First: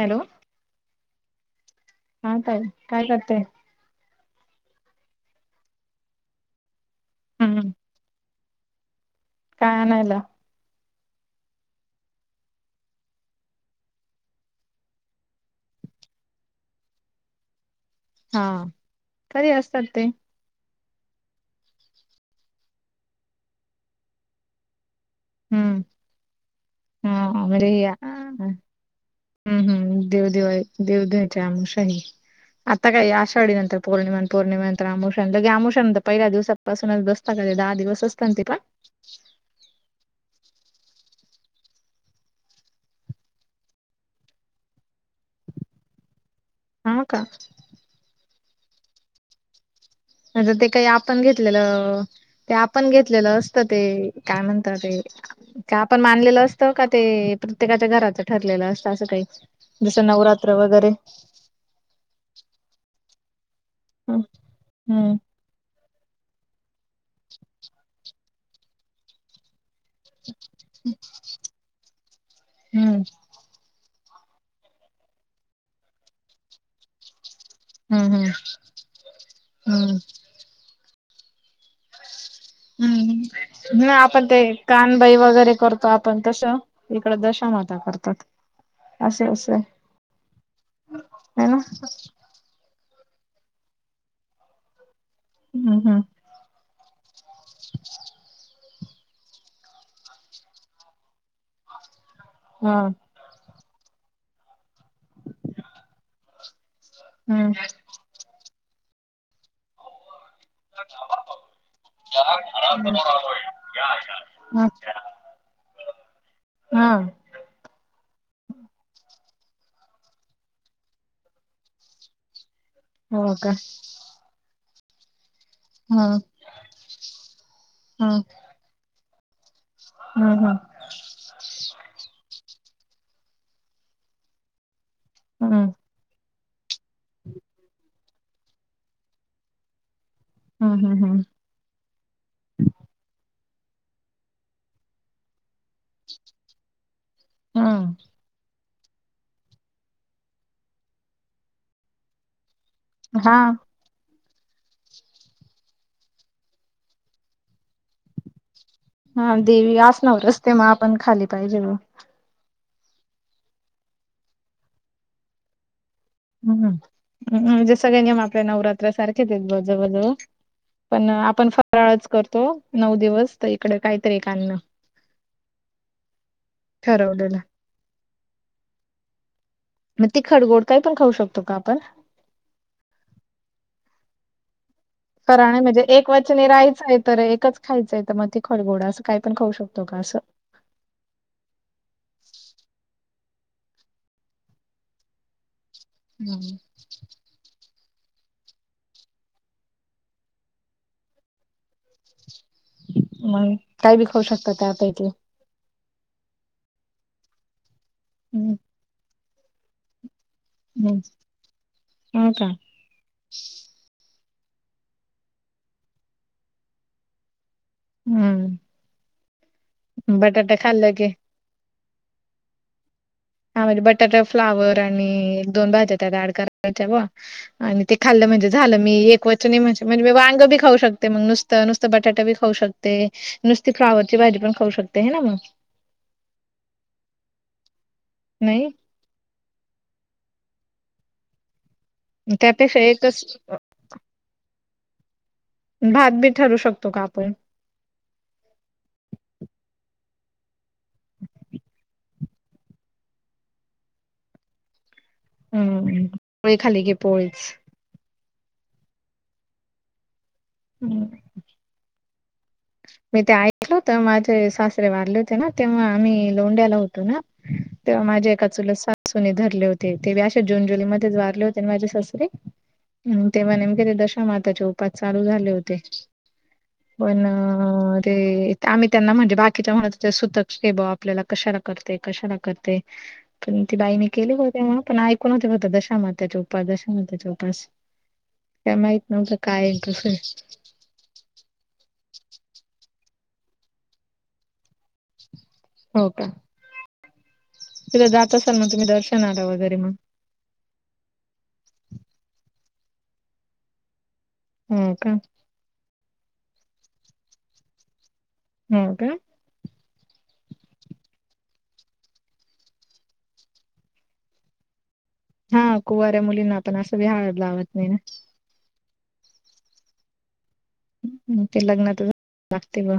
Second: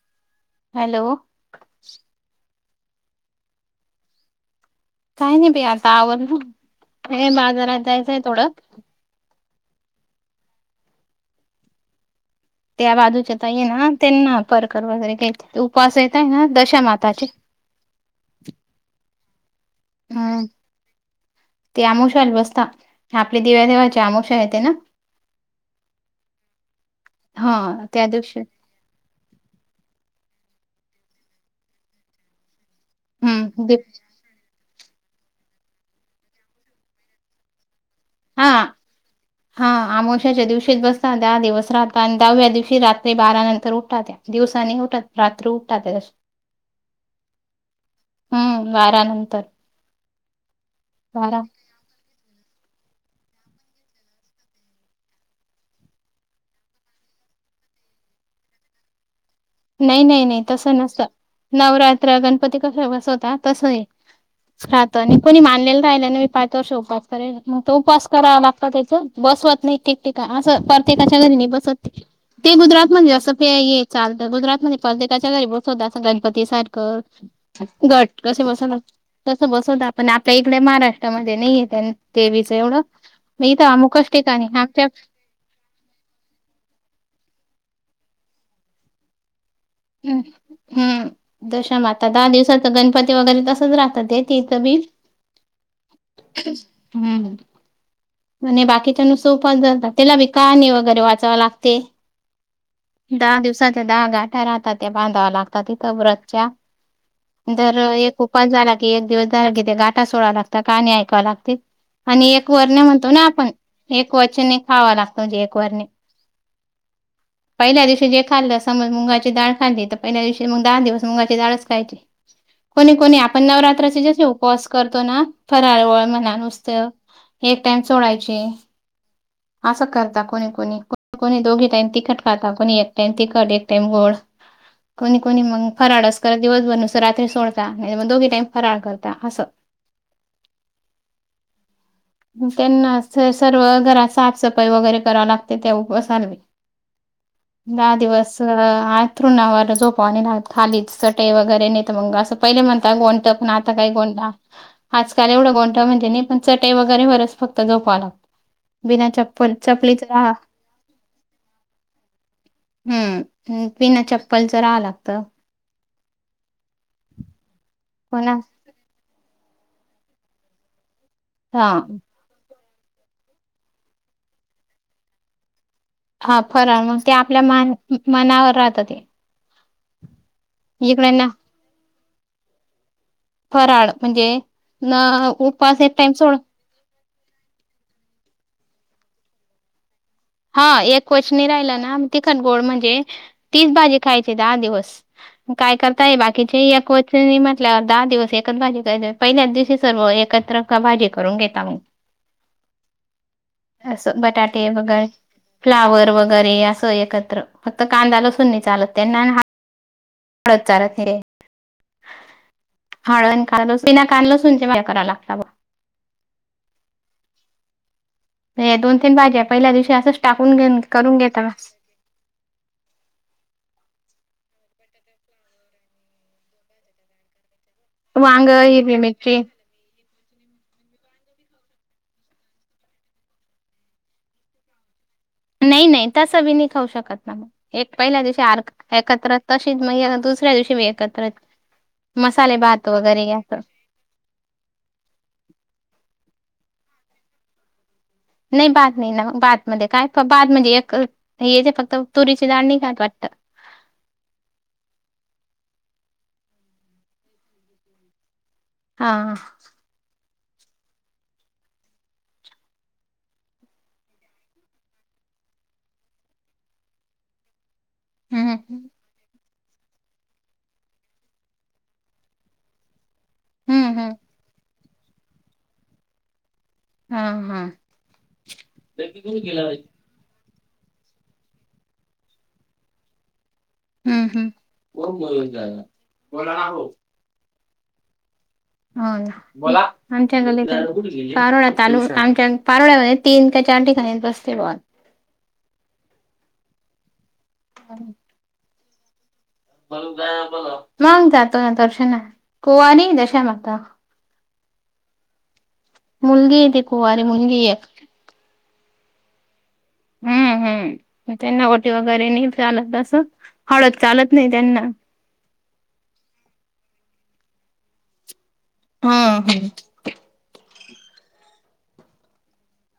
Hello! Hello! हा ताई काय करताय? काय नाही बई आता आवरल हे हम्म बाजारात जायचंय थोडं. काय आणायला? त्या बाजूच्या ताई ये ना त्यांना परकर वगैरे घ्यायचे होते उपवास येता ये ना दशामाताचे. हा कधी असतात ते? हूं ते आमोशाला बसता आपले दिवे धुवायची वाचे आमोशा येत ना. [unintelligible] हूं हूं हा त्या दिवशी देव देव दिवाळी दिवधुवायची आमोशा ही आता काय आषाढी हम्म दि नंतर पौर्णिमा पौर्णिमा नंतर अमोश्या नं लगे आमोश्या नंतर पहिल्या दिवसपासूनच बसता कां ते दहा दिवस असता ना ते हा पण. हा आमोशाच्या दिवशीच बसतात दहा दिवस राहतात आणि दहाव्या दिवशी रात्री बारा नंतर उठाता त्या. दिवसा नही उठत रात्री उठता त्यां. हाव का हम्म बारानंतर म्हणजे ते काही आपण घेतलेलं ते आपण घेतलेलं असतं ते काय म्हणता ते का आपण मानलेलं असतं का ते प्रत्येकाच्या घराच ठरलेलं असतं असं काही नाही जसं नाही नाही नवरात्र तसं वगैरे नसत नवरात्र गणपती कसं कसं होता बसवता तसंय हम्म राहत हम्म आणि कोणी मानलेलं राहिलेलं मी पाच वर्ष उपवास करेन मग तो उपवास करावा लागतो त्याच बसवत नाही ठीक ठीका असं प्रत्येकाच्या घरी नाही बसत ते गुजरात म्हणजे हम्म असं ते हे चाल तर गुजरात मध्ये प्रत्येकाच्या घरी बसवत असं गणपती सारखं घट हम्म कसे बसवतात तसं बसवतात हम्म पण आपल्या इकडे महाराष्ट्रामध्ये नाही हे त्यां हम्म ना आपण ते ठिकाणी आमच्या कानबाई वगैरे करतो आप पण तसं इकडं दशामाता करतात असं असं हं हम्म दशामाता दहा दिवसात गणपती वगैरे तसंच रहात ते तिथं बी हम् हम् हम्म आणि बाकीच्या नुसतं उपवास धरतात त्याला बी कहाणी वगैरे वाचाव लागते हा दहा दिवसाच्या दहा गाठा राहतात त्या बांधाव लागतात तिथं व्रतच्या हम्म दर एक उपवास झाला की एक दिवस झाला कि ते गाटा सोडव लाग कहाणी ऐकाव लागते आणि एक वर्णे म्हणतो ना आपण एक वचने ह खावा लागतो म्हणजे एक वर्णे हा पहिल्या दिवशी जे खाल्लं समज मुगा ची डाळ खाली तर पहिल्या दिवशी मग दहा दिवस मुगाची डाळच खायची कोणी कोणी हो आपण का नवरात्राचे जसे उपवास करतो ना हा फराळवळ म्हणा नुसतं एक टाइम हा सोडायचे असं करता कोणी हम्म कोणी कोणी कोणी दोन्ही टाइम तिखट खाता कोणी एक टाइम तिखट एक टाइम गोड कोणी कोणी हम्म मग हम्म फराळ अस करत दिवसभर नुसंत रात्री सोडता मग दोन्ही टाईम फराळ करता असं हा हा हा [unintelligible] त्यांना सर्व घरात साफसफाई वगैरे करावी लागते ते [unintelligible] हम्म दहा दिवस अंथ थरुणावर झोपाव नाही लागत. खाली चटई वैगरे, नाही तर मग असं पहिले म्हणता [inaudible] हा पण आता [unintelligible] आजकाल एवढं गोनटा माहिती नाही, पण चटई वगैरे वरच फक्त झोपाव लागत. हा देवी आसनावर असते मग आपण खाली पाहिजे म हम्म बिना चप्पलच राहावं लागत हम्म म्हणजे सगळे नियम कोणा आपल्या नवरात सारखेच आहेत जवळ-जवळ, पण आपण हा फराळच करतो. नऊ दिवस तर इकडे काहीतरी एक अन्न हा फराळ, मग ते ठरवलेलं आपल्या मनावर राहत ते. मग तीखट गोड काही पण इकडे खाऊ ना शकतो का आपण फराळ म्हणजे न [unintelligible] उपवास म्हणजे एक टाइम सोड वचने राहायचं. तर एकच खायचंय, तर मग तिखट-गोड असं काही पण खाऊ शकतो का? असं. हा एक वचनी राहिल ना, तिखट गोड म्हणजे, तीच भाजी खायची दहा दिवस. म काय करताय हम्म. बाकीचे एक वचनी म्हणजे [unintelligible] दहा दिवस एकच भाजी, पहिल्याच दिवशी सर्व एकत्र भाजी करून घेता मग. मग काही बी असं खाऊ शकता बटाटे त्यापैकी वगैर फ्लावर वगैरे असं एकत्र, फक्त कांदा-लसुण हम्म नय चालत त्यांना त चार हम्म ते [unintelligible] हो का हळद, बिना कांदा-लसुण करावा लागला बा. हम्म दोन-तीन भाज्या पहिल्या दिवशी असंच बटाटा टाकून घेऊन खाल्लं की करून घेता. हा म्हणजे बटाटा फ्लावर आणि दोन भाज्या त्या ॲड करायच्या, व आणि ते खाल्लं वांग म्हणजे झालं. मी हिरवी एक मिरची वचनी म्हणजे, म्हणजे, वांग बी खाऊ शकते. मग नुसतं-नुसतं बटाटा बी खाऊ शकते. नुसती फ्लॉवरची भाजी पण खाऊ शकते हे ना मग. नाई -नाई तसं बी नई खाऊ शकत ना, एक पहिल्या दिवशी आर नाही एकत्र, तशीच म दुसऱ्या दिवशी बी एकत्रच मसाले त्यापेक्षा भात एकच वगैरे अस. भात बीत ठरवू शकतो का आपण. नई. भात नई ना भातमध्ये काय, भात म्हणजे, एक हे फक्त तुरीची डाळ नाही खात वाटत. हम्, पोळी खाल्ली घे पोळीच. हा हम् मी ते ऐकलं हुतं. माझे सासरे वारले होते ना, तेव्हा आम्ही लोंढ्याला होतो ना तेव्हा माझ्या एका हम्म चुलत सासूने धरले होते. ते बी अशेच जून-जुलै मध्येच वारले होते ना, माझे सासरे. तेव्हा नेमके ते हम्म हम्म दशामाताचे उपास चालू झाले होते. हा-हा. अरे आम्ही त्यांना म्हणजे बाकीच्या म्हणत सुतक शे बो आपल्याला कशाला करते, कशाला करते. पण ती बाईने हम्म केले बा हम्म तेव्हा, पण ऐकून होते बा दशामातेचे उपवास-दशामातेचे उपवास. हो ना बोला [unintelligible] पारोळा चालु, आमच्यान पारोळ्यामध्ये तीन का चार ठिकाणी बसते ब हो का. [unintelligible] जात असण मग तुम्ही दर्शनाला वैगरे. मग जातो ना दर्शनाला, कुवारी दशा माता. हो का. मुलगीय ती कुवारी मुलगी ये. हम्म काय हम्म-हम्म, म त्यांना ओटी वगैरे नई चालत असं, हळद चालत नाही त्यांना. हा कुवाऱ्या मुलींना आपण अस बी हळद लावत नाही ना? ह‌्. ते लग्नात लागते ब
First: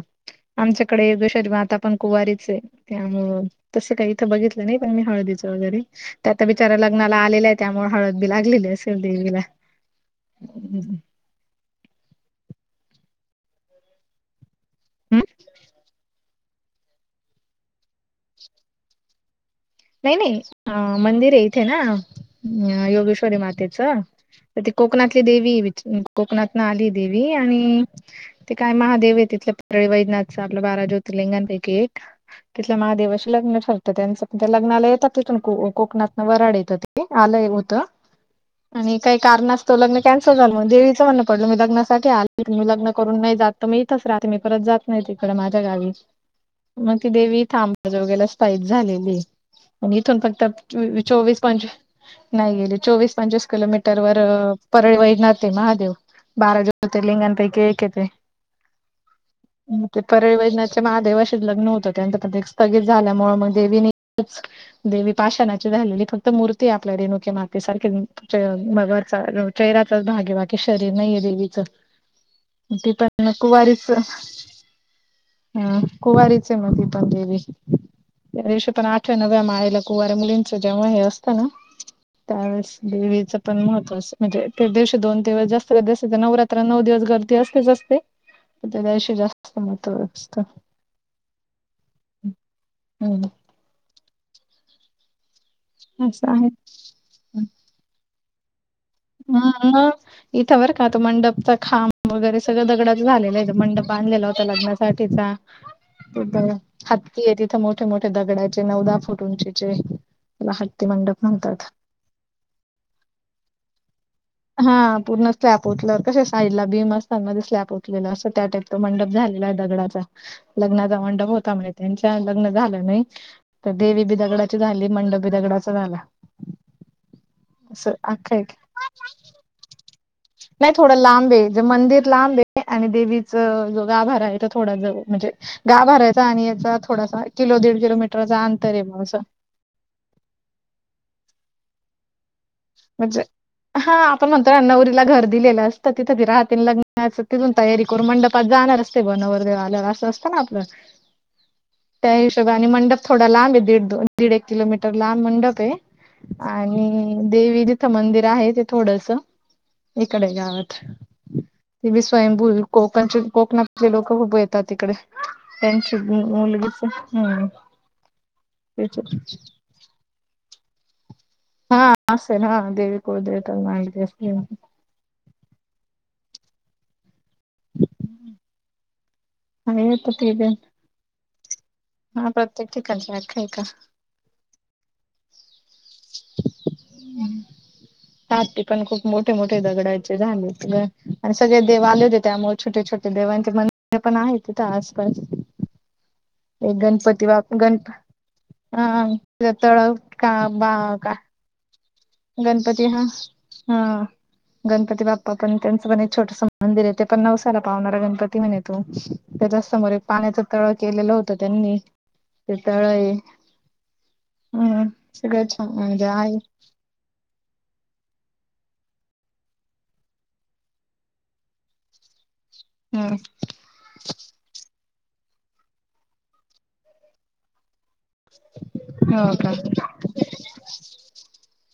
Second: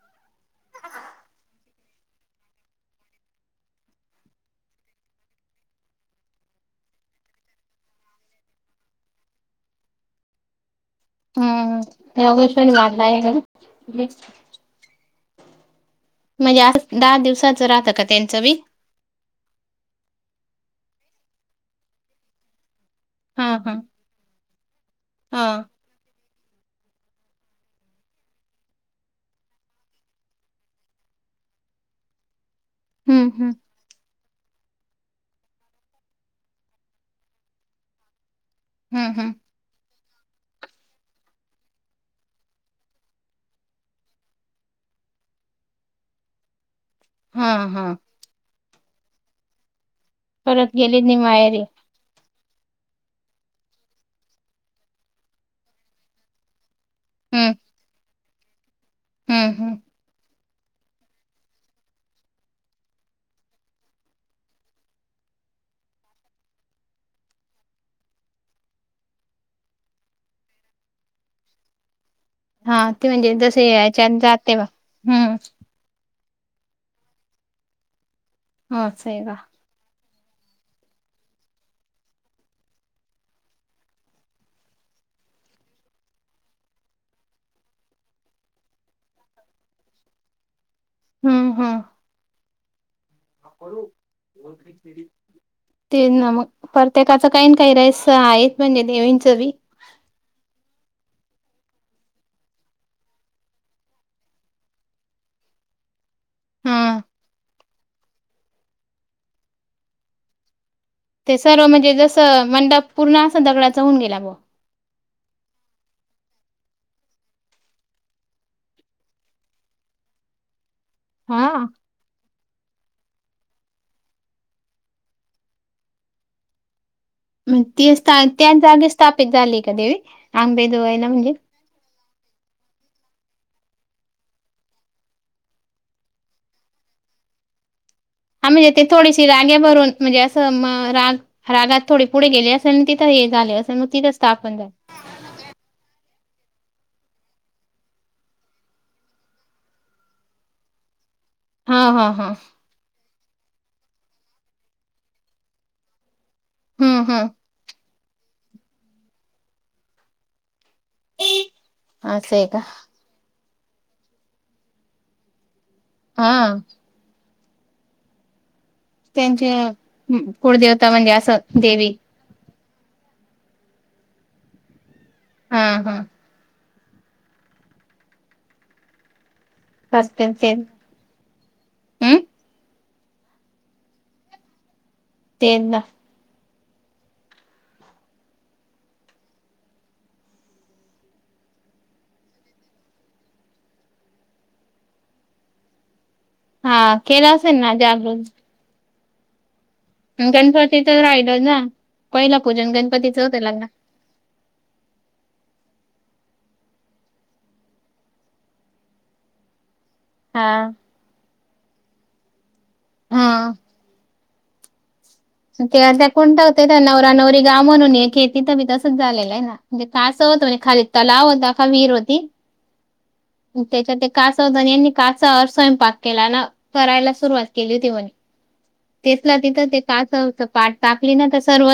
आमच्याकडे [unintelligible] पण कुवारीचाय. त्यामुळं तसं काही इथं बघितलं नाही, पण मी हळदीचं वगैरे त्याता बिचारा लग्नाला आलेला आहे त्यामुळे हळद बी लागलेली असेल देवीला. हमम. हम्म. यगश [unintelligible] हम. म्हणजे आज दहा दिवसाच राहतं का त्यांचं बी? नाही नाही मंदिर आहे इथे ना योगेश री हा हा मातीच तर ती कोकणातली हा देवी कोकणातन आली देवी आणि ते काय महादेव आहे तिथल्या परळी वैजनाथच आपलं बारा ज्योतिर्लिंगांपैकी एक. तिथल्या हम्म महादेवाशी हम्म लग्न ठरतं त्यांचं. लग्नाला येतात तिथून को कोकणातन वराड येतं आलं होतं‌. आणि हम्म काही हम्म कारणं तो लग्न कॅनस झालो मून देवीच म्हण पडलं मी लग्नासाठी आले मी लग्न करून नाही जात तर मी इथच राहते मी परत जात नाही तिकडं माझ्या गावी. [inaudible] मग ती देवी हा हा आंबेजोगाई ला स्पाईस झालेली. आणि इथून फक्त परत गेली नि चोवीस माहेरी पंचवीस नाही गेले. चोवीस पंचवीस किलोमीटर व परळी वैजनाथ महादेव बारा ज्योतिर्लिंगा हम्म पैकी एक हाय ते. हम्म हम्म ते परळी‌ वैज महादेवशी लग्न होतं त्यांचं पण ते स्थगित झाल्यामुळे मग देविनी देवी पाशणाची झालेली फक्त मूर्ती आपल्या रेणुके माते सारखे. रच मग चेहऱ्याचाच भाग आहे बाकी शरीर नाहीये देवीचं. हा ती ते पण म्हणजे जसे कुवारीच याच्यात जाते बा. हम्म. कुवारीच‌ आहे मग ती पण देवी पण आयुष्य पण असं आठव्या आहे का नवव्या मालेला कुवार मुलींचं जेव्हा हे असतं ना त्यावेळेस देवीचं पण महत्त्वा म्हणजे ते दिवशी दोन दिवस जास्त जास्त नवरात नऊ दिवस गर्दी असतेच असते त्या दिवशी जास्त महत्व असत. हम्म हा. हम्म. तेच ना असं मग. आहे त्याच कायन‌ काही ना काही राहिस आहे. [unintelligible] हा ह. इथं बरं का आता मंडपचा खांब वगैरे सगळं दगडाच झालेलं आहे मंडप बांधलेला होता लग्नात काठीचा? ब हा हत्ती आहे तिथं मोठे मोठे दगडाचे नऊ दहा फूट उंचीचे. हत्ती मंडप. ते म्हणतात सर्व म्हणजे जसं मंडप पूर्ण असं दगडाच होन गेला मग? हा पूर्ण स्लॅप होओतलं कश साईडला बीम असतात ना स्लॅब होओतलेलं अस त्या टाईप तो मंडप झालेला आहे दगडाचा लग्नाचा मंडप होता हा. म्हण त्यांच्या लग्न झालं नाही तर देवी बी दगडाची झाली मंडप बी दगडाचा झाला. मग असं ती अख्खा एक त्या जागे स्थापित झाली आहे का देवी नाही थोडं आंबेजोगाईला म्हणजे? लांब आहे मंदिर लांब आहे आणि देवीच जो गाभार आहे त थोडा जवळ म्हणजे गाभाऱ्याचा आणि याचा थोडासा किलो दीड किलो मीटर हा म्हणजे ते थोडीशी राग्या भरून म्हणजे असं राग रागात थोडी पुढे गेली अस तिथं म्हणजे हे झाले असेल मग हा तिथं आपण म्हणतो स्थापन ना झाली नवरीला घर दिलेलं असतं तिथं राहते लग्ना तिथून तयारी करून मंडपात जाणार असते ब नवरदेव आल्यावर असं. ना आपलं. हा हा त्या हा हिशोबानी मंडप थोडा लांब आहे दीड दो दीड एक किलोमीटर लांब मंडप आहे. आणि हम्म हम्म देवी तिथं मंदिर आहे ते थोडस इकडे गावात. ती बी असं आहे का स्वयंभूल कोकण कोकणातले लोक खूप येतात इकडे. हा [inaudible] त्यांचे कुळदेवता म्हणजे असं देवी हा असेल हा, देव कुलदेवता आणि [inaudible] हा हम्म! असतील ते [inaudible] हम्म हा प्रत्येक ठिकाणची अ्ख्या आहे का? [inaudible] [inaudible] पण खूप मोठे मोठे दगडायचे झालेत ग आणि सगळे देव आले होते त्यामुळे छोटेछोटे देवांचे मंदिर पण आहे तिथं आसपास. एक हा गणपती केलं बाप असेल ना गणप जागृत हा तळं गणपती तर राहिला जा. गणपती हा, हा! गणपती बाप्पा पण त्यांचं पण एक छोटस मंदिर आहे ते पण नऊसाला पाहणारा गणपती म्हणे तो. त्याच्यासमोर एक पाण्याच हा तळ केलेलं होत त्यांनी ते तळं आहे. हा हम! ते [inaudible] कोणता होत त्या नवरा नवरी गाव म्हणून एक आहे तिथं बी तसंच झालेलं आहे ना? म्हणजे तिथं असं होतं म्हणे खाली तलाव होता का विहीर होती हम्म त्याच्यात एक कासव होतं यांनी [inaudible] स्वयंपाक केला ना, करायला सुरुवात केली होती म्हणे हो तिथल्या का तिथं [inaudible] पाठ टाकली ना तर सर्व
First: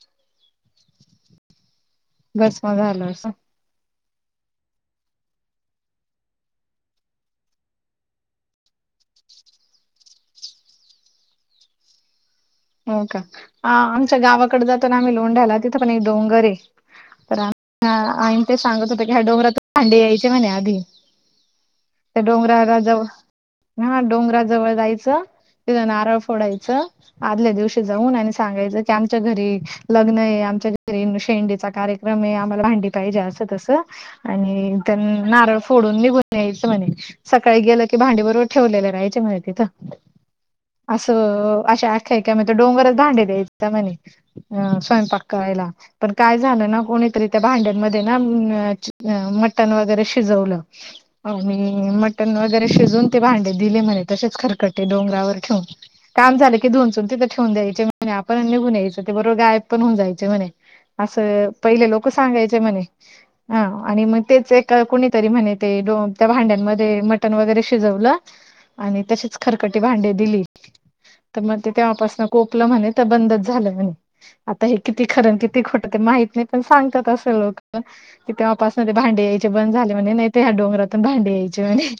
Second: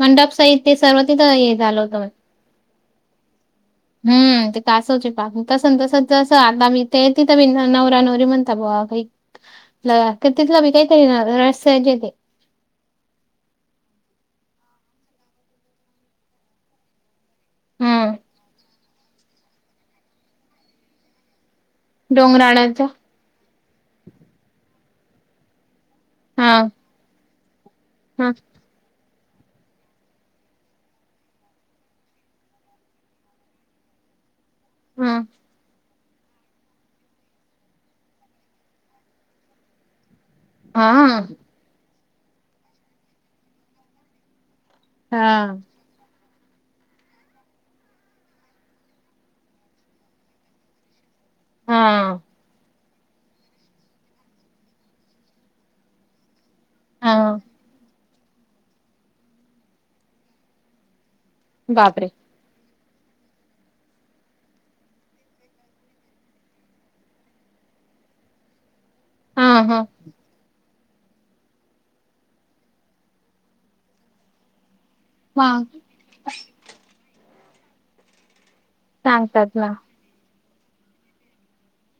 मंडप साहित्य सर्व तिथं हे झालं होतं म्हणे भस्म झालं [inaudible] हम्म ते कासवचे पाक तस तस जस आता मी ते तिथं नवऱ्या नवरी म्हणता बवा ला तेहतीसला विकायचं ना [inaudible] येतंय. हो का? आमच्या गावाकडं जातो ना आम्ही लोंढायला तिथं पण एक डोंगरय तर हा हम्म आई तेन सांगत होते ह्या डोंगरात भांडे यायचे म्हणे आधी त्या डोंगराला डोंगराळाच्या जव हा डोंगराजवळ जायचं तिथं नारळ हा फोडायचं आदल्या दिवशी जाऊन हा आणि सांगायचं क आमच्या घरी लग्न आहे, आमच्या घरी शेंडीचा कार्यक्रम आहे, आम्हाला भांडी पाहिजे असं तसं आणि त्यां हा नारळ फोडून निघून यायचं म्हणे सकाळी गेलं की भांडी बरोबर ठेवलेलं राहाय म्हणे तिथं. हा. असं अशी अख्यायिका मग तो डोंगरच भांडे द्याय म्हणे. हं! स्वयंपाक हा. करायला. पण काय झालं ना कोणीतरी त्या भांड्यांमध्ये ना अ मटण वगैरे शिजवलं. [inaudible] [inaudible] हा मटन वगैरे शिजून ते भांडे दिले म्हणे तसेच खरकटे डोंगरावर ठेवून काम झाले की धूऊन तिथं हा. ठेवून द्यायचे आपण निघून यायचं ते बरोबर गायब पण होऊन जायचे म्हणे असं पहिले बापरे! लोक सांगायचे म्हणे. हा आणि मग तेच ए कोणीतरी म्हणे ते त्या भांड्यांमध्ये मटन वगैरे शिजवलं. [inaudible] आणि तशीच हा खरकटी हा. भांडे दिली. तर मग ते तेव्हापासन कोपलं म्हणे तर, बंदच झालं म्हणे आता हे किती खरं आणि किती मग. खोटं ते माहित नाही., पण सांगतात असं लोक. कि तेव्हापास ते भांडे यायचे सांगतात ना. बंद झाले. म्हणे, नाही ह्या डोंगरातून भांडे यायचे म्हणे.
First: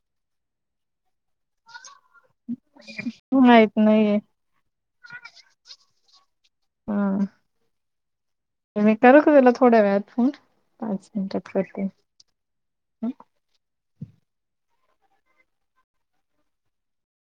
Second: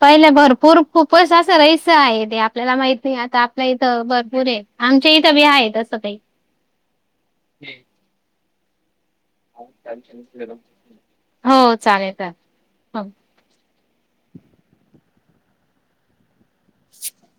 पहिले भरपूर खूपच असं राहायचं आहे ते आपल्याला माहिती आहे. आता आपल्या माहित इथं नाहीये. भरपूर आहे. आमच्या इथं बी आहेत असं काही. हम. तरकला [inaudible] हो करते. चालेल-चालेल तर. [unintelligible]